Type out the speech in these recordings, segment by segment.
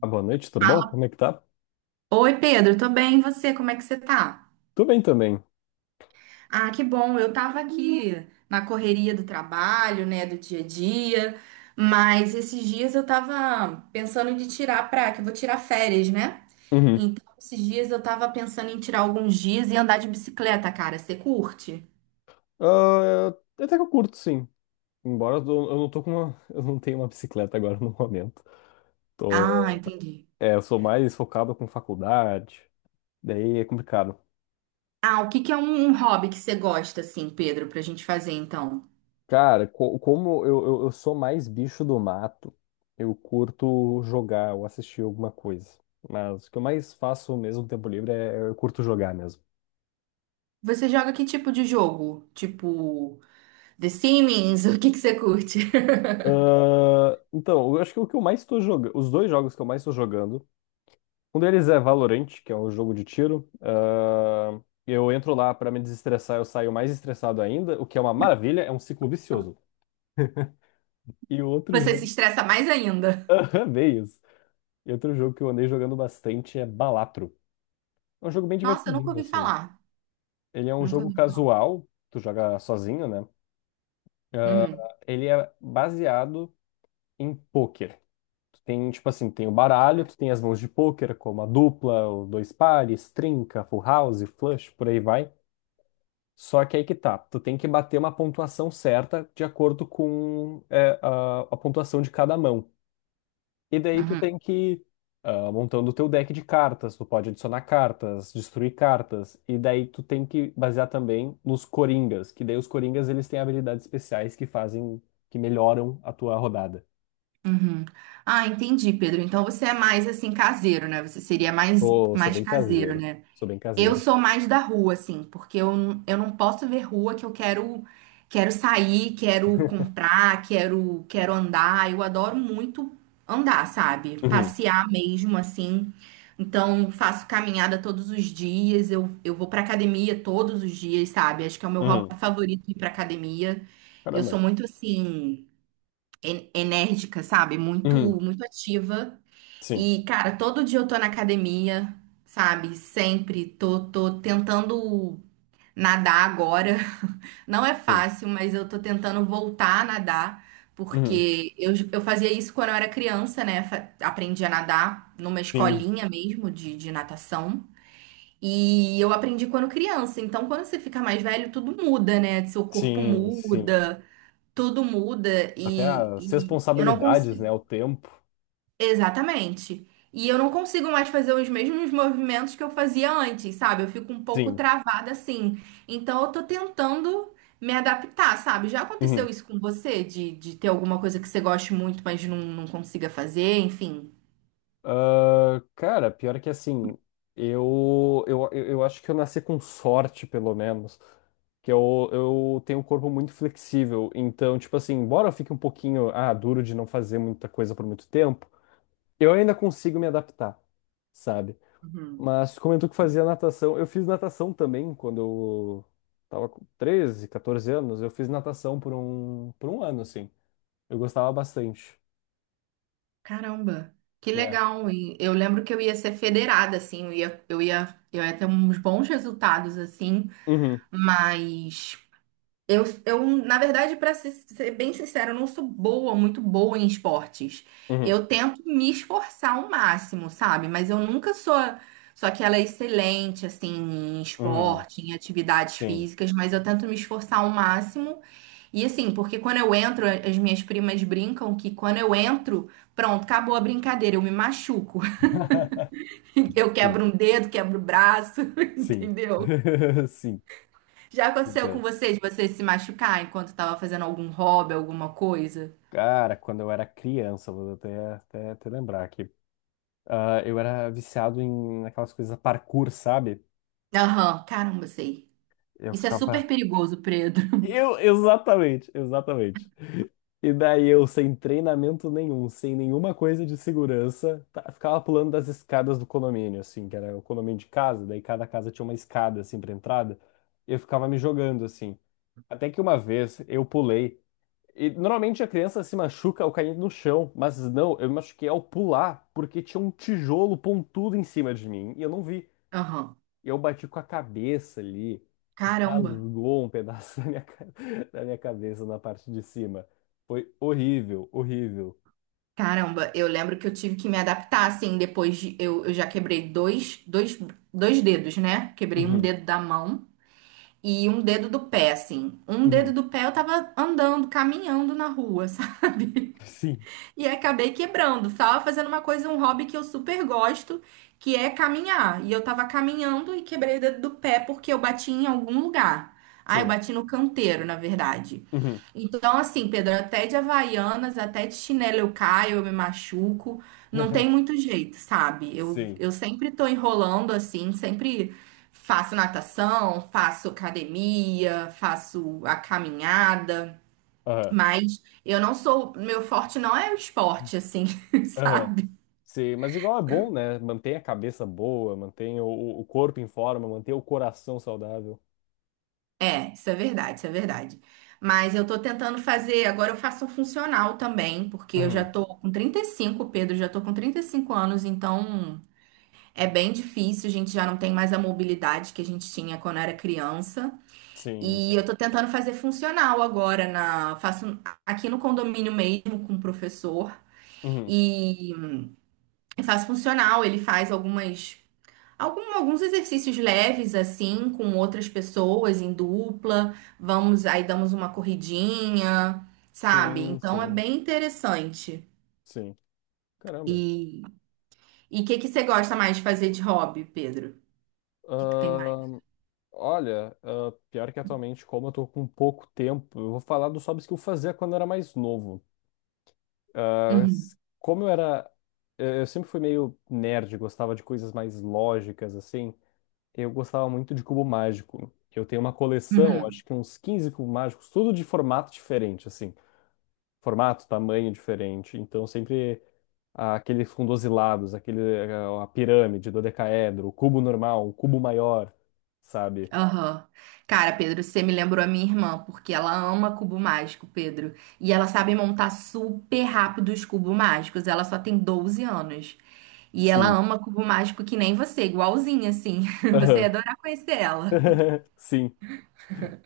Ah, boa noite, tudo bom? Fala. Como é que tá? Oi, Pedro, tô bem, e você? Como é que você tá? Tudo bem também. Ah, que bom, eu tava aqui na correria do trabalho, né, do dia a dia, mas esses dias eu tava pensando de tirar pra, que eu vou tirar férias, né? Uhum. Então, esses dias eu tava pensando em tirar alguns dias e andar de bicicleta, cara, você curte? Ah, até que eu curto, sim. Embora eu, eu não tô com uma, eu não tenho uma bicicleta agora no momento. Ah, Tô, entendi. é, eu sou mais focado com faculdade, daí é complicado. Ah, o que que é um hobby que você gosta, assim, Pedro, pra gente fazer, então? Cara, eu sou mais bicho do mato, eu curto jogar ou assistir alguma coisa. Mas o que eu mais faço mesmo no tempo livre é eu curto jogar mesmo. Você joga que tipo de jogo? Tipo, The Sims? O que que você curte? Ah, então, eu acho que o que eu mais tô jogando, os dois jogos que eu mais tô jogando. Um deles é Valorant, que é um jogo de tiro. Eu entro lá pra me desestressar, eu saio mais estressado ainda, o que é uma maravilha, é um ciclo vicioso. E o outro Você jogo. se estressa mais ainda. Aham, bem isso. E outro jogo que eu andei jogando bastante é Balatro. É um jogo bem Nossa, eu nunca divertidinho, ouvi assim. falar. Ele é um Nunca jogo ouvi falar. casual, tu joga sozinho, né? Uhum, Ele é baseado em pôquer. Tu tem, tipo assim, tem o baralho, tu tem as mãos de pôquer, como a dupla, o dois pares, trinca, full house, flush, por aí vai. Só que aí que tá, tu tem que bater uma pontuação certa de acordo com a pontuação de cada mão. E daí tu uhum, tem que ir montando o teu deck de cartas, tu pode adicionar cartas, destruir cartas, e daí tu tem que basear também nos coringas, que daí os coringas eles têm habilidades especiais que que melhoram a tua rodada. uhum. Ah, entendi, Pedro. Então você é mais assim caseiro, né? Você seria mais Pô, sou mais bem caseiro, caseiro, né? sou bem Eu caseiro. sou mais da rua, assim, porque eu não posso ver rua que eu quero sair, quero comprar, quero andar. Eu adoro muito andar, sabe? Uhum, Passear mesmo, assim. Então, faço caminhada todos os dias, eu vou pra academia todos os dias, sabe? Acho que é o meu hobby uhum, favorito ir pra academia. Eu caramba. sou muito, assim, enérgica, sabe? Muito, Uhum, muito ativa. sim, E, cara, todo dia eu tô na academia, sabe? Sempre tô tentando nadar agora. Não é sim, fácil, mas eu tô tentando voltar a nadar, uhum, porque eu fazia isso quando eu era criança, né? Aprendi a nadar numa sim, escolinha mesmo de natação. E eu aprendi quando criança. Então, quando você fica mais velho, tudo muda, né? Seu corpo sim, sim. muda, tudo muda. Até E, as e eu não responsabilidades, né? consigo. O tempo. Exatamente. E eu não consigo mais fazer os mesmos movimentos que eu fazia antes, sabe? Eu fico um pouco Sim. travada assim. Então eu tô tentando me adaptar, sabe? Já Uhum. aconteceu isso com você? De ter alguma coisa que você goste muito, mas não, não consiga fazer, enfim. Ah, cara, pior que assim, eu acho que eu nasci com sorte, pelo menos. Que eu tenho um corpo muito flexível. Então, tipo assim, embora eu fique um pouquinho, ah, duro de não fazer muita coisa por muito tempo, eu ainda consigo me adaptar, sabe? Mas comentou que fazia natação. Eu fiz natação também quando eu tava com 13, 14 anos. Eu fiz natação por um ano, assim. Eu gostava bastante. Caramba. Que É. legal. E eu lembro que eu ia ser federada, assim, eu ia ter uns bons resultados, assim, Uhum, mas. Eu, na verdade, para ser bem sincera, eu não sou boa, muito boa em esportes. uhum, Eu tento me esforçar ao máximo, sabe? Mas eu nunca sou aquela excelente, assim, em uhum. esporte, em atividades Sim. físicas, mas eu tento me esforçar ao máximo. E assim, porque quando eu entro, as minhas primas brincam que quando eu entro, pronto, acabou a brincadeira, eu me machuco. Eu Sim, quebro um dedo, quebro o braço, sim. entendeu? Sim. Já aconteceu com Entendo. você de você se machucar enquanto tava fazendo algum hobby, alguma coisa? Cara, quando eu era criança, vou até lembrar aqui. Ah, eu era viciado em aquelas coisas parkour, sabe? Aham, caramba, sei. Eu Isso é ficava. super perigoso, Pedro. Eu, exatamente, exatamente. E daí eu, sem treinamento nenhum, sem nenhuma coisa de segurança, ficava pulando das escadas do condomínio, assim, que era o condomínio de casa, daí cada casa tinha uma escada, assim, pra entrada. Eu ficava me jogando, assim. Até que uma vez eu pulei. E normalmente a criança se machuca ao cair no chão, mas não, eu me machuquei ao pular, porque tinha um tijolo pontudo em cima de mim e eu não vi. Aham, E eu bati com a cabeça ali e caramba. rasgou um pedaço da da minha cabeça na parte de cima. Foi horrível, horrível. Caramba, eu lembro que eu tive que me adaptar, assim, depois de... Eu já quebrei dois dedos, né? Quebrei um Uhum, dedo da mão e um dedo do pé, assim. Um dedo uhum. do pé eu tava andando, caminhando na rua, Sim, e acabei quebrando. Estava fazendo uma coisa, um hobby que eu super gosto, que é caminhar. E eu tava caminhando e quebrei o dedo do pé porque eu bati em algum lugar. Ah, eu sim. bati no canteiro, na verdade. Uhum. Então, assim, Pedro, até de Havaianas, até de chinelo eu caio, eu me machuco. Não tem muito jeito, sabe? Eu, Sim. eu sempre tô enrolando assim, sempre faço natação, faço academia, faço a caminhada. Aham. Mas eu não sou, meu forte não é o esporte, assim, Aham. sabe? Sim, mas igual é bom, né? Mantém a cabeça boa, mantém o corpo em forma, mantém o coração saudável. É, isso é verdade, isso é verdade. Mas eu tô tentando fazer, agora eu faço um funcional também, porque eu já Uhum. tô com 35 Pedro, já tô com 35 anos, então é bem difícil, a gente já não tem mais a mobilidade que a gente tinha quando era criança. Sim, E sim. eu tô tentando fazer funcional agora na, faço aqui no condomínio mesmo com o professor Uhum. e faço funcional, ele faz alguns exercícios leves, assim, com outras pessoas em dupla. Vamos, aí damos uma corridinha, sabe? Sim, Então é sim, bem interessante. sim. Caramba. E e o que que você gosta mais de fazer de hobby, Pedro? O que que tem mais? Ahn, olha, ah, pior que atualmente, como eu tô com pouco tempo, eu vou falar dos hobbies que eu fazia quando eu era mais novo. Ah, Uhum, s- como eu era. Eu sempre fui meio nerd, gostava de coisas mais lógicas, assim. Eu gostava muito de cubo mágico. Eu tenho uma coleção, uhum, acho que uns 15 cubos mágicos, tudo de formato diferente, assim. Formato, tamanho diferente. Então, sempre aqueles a pirâmide, dodecaedro, o cubo normal, o cubo maior, sabe? aham. Cara, Pedro, você me lembrou a minha irmã, porque ela ama cubo mágico, Pedro. E ela sabe montar super rápido os cubos mágicos. Ela só tem 12 anos. E ela Sim. ama cubo mágico que nem você, igualzinha, assim. Você ia Aham. adorar conhecer ela. Sim.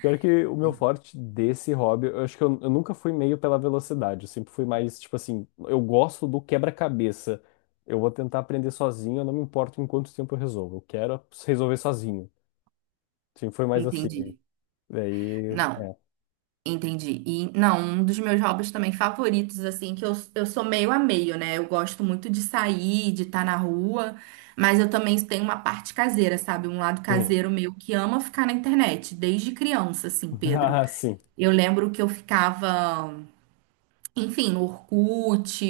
Pior que o meu forte desse hobby, eu acho que eu nunca fui meio pela velocidade. Eu sempre fui mais, tipo assim, eu gosto do quebra-cabeça. Eu vou tentar aprender sozinho, eu não me importo em quanto tempo eu resolvo. Eu quero resolver sozinho. Sempre foi mais assim. Entendi. Daí. Não, entendi. E não, um dos meus hobbies também favoritos, assim, que eu sou meio a meio, né? Eu gosto muito de sair, de estar na rua, mas eu também tenho uma parte caseira, sabe? Um lado Uhum. caseiro meu que ama ficar na internet, desde criança, assim, Pedro. Ah, sim. Eu lembro que eu ficava, enfim, no Orkut,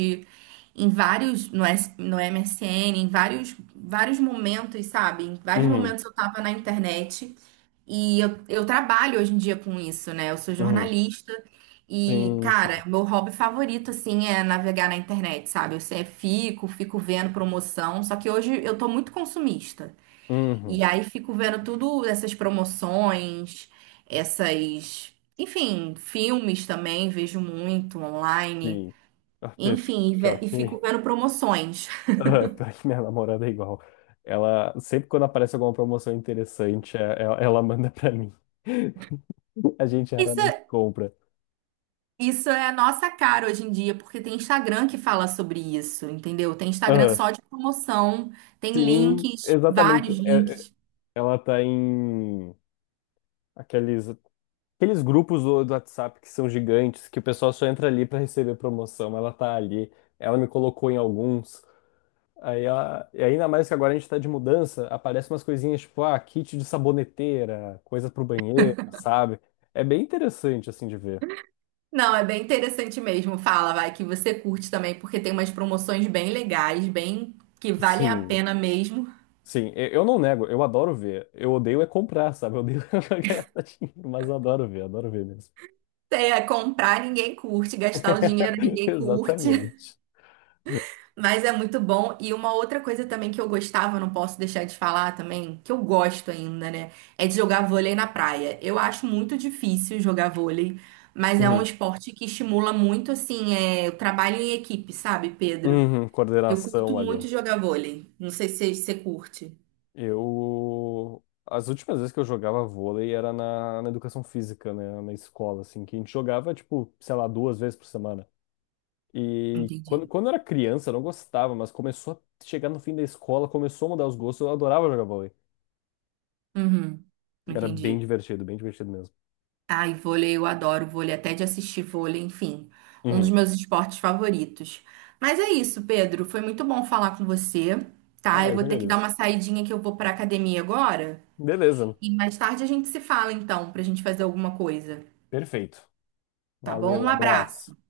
em vários, no, S, no MSN, em vários momentos, sabe? Em vários Uhum. momentos eu tava na internet e eu trabalho hoje em dia com isso, né? Eu sou Uhum. jornalista e, Sim, cara, sim. meu hobby favorito, assim, é navegar na internet, sabe? Eu sempre fico vendo promoção, só que hoje eu tô muito consumista. Uhum. E aí fico vendo tudo essas promoções, essas... Enfim, filmes também vejo muito online. Sim. Enfim, e, ve- Pior e que. fico vendo promoções. Ah, pior que minha namorada é igual. Sempre quando aparece alguma promoção interessante, ela manda pra mim. A gente Isso, raramente compra. isso é a nossa cara hoje em dia, porque tem Instagram que fala sobre isso, entendeu? Tem Instagram Aham. só de promoção, tem Sim, links, exatamente. vários links. Ela tá em aqueles, aqueles grupos do WhatsApp que são gigantes, que o pessoal só entra ali pra receber promoção. Ela tá ali. Ela me colocou em alguns. E ainda mais que agora a gente tá de mudança, aparecem umas coisinhas tipo, ah, kit de saboneteira, coisa pro banheiro, sabe? É bem interessante assim de ver. Não, é bem interessante mesmo. Fala, vai, que você curte também, porque tem umas promoções bem legais, bem que valem a Sim. pena mesmo. Sim, eu não nego, eu adoro ver. Eu odeio é comprar, sabe? Eu odeio ganhar dinheiro, mas eu adoro ver mesmo. É, comprar ninguém curte, gastar o dinheiro ninguém curte. Exatamente. Mas é muito bom. E uma outra coisa também que eu gostava, não posso deixar de falar também, que eu gosto ainda, né? É de jogar vôlei na praia. Eu acho muito difícil jogar vôlei, mas é um Uhum. esporte que estimula muito, assim, o trabalho em equipe, sabe, Pedro? Uhum, Eu curto coordenação ali. muito jogar vôlei. Não sei se você curte. Eu. As últimas vezes que eu jogava vôlei era na, na educação física, né? Na escola, assim, que a gente jogava, tipo, sei lá, duas vezes por semana. E Entendi. quando eu era criança, eu não gostava, mas começou a chegar no fim da escola, começou a mudar os gostos, eu adorava jogar vôlei. Uhum. Era Entendi. Bem divertido mesmo. Ai, vôlei, eu adoro vôlei, até de assistir vôlei, enfim, um dos Uhum. meus esportes favoritos. Mas é isso, Pedro, foi muito bom falar com você, tá? Ah, Eu eu que vou ter que dar agradeço. uma saidinha que eu vou pra academia agora Beleza, e mais tarde a gente se fala então, pra gente fazer alguma coisa, perfeito. tá bom? Valeu, Um abraço. abraço.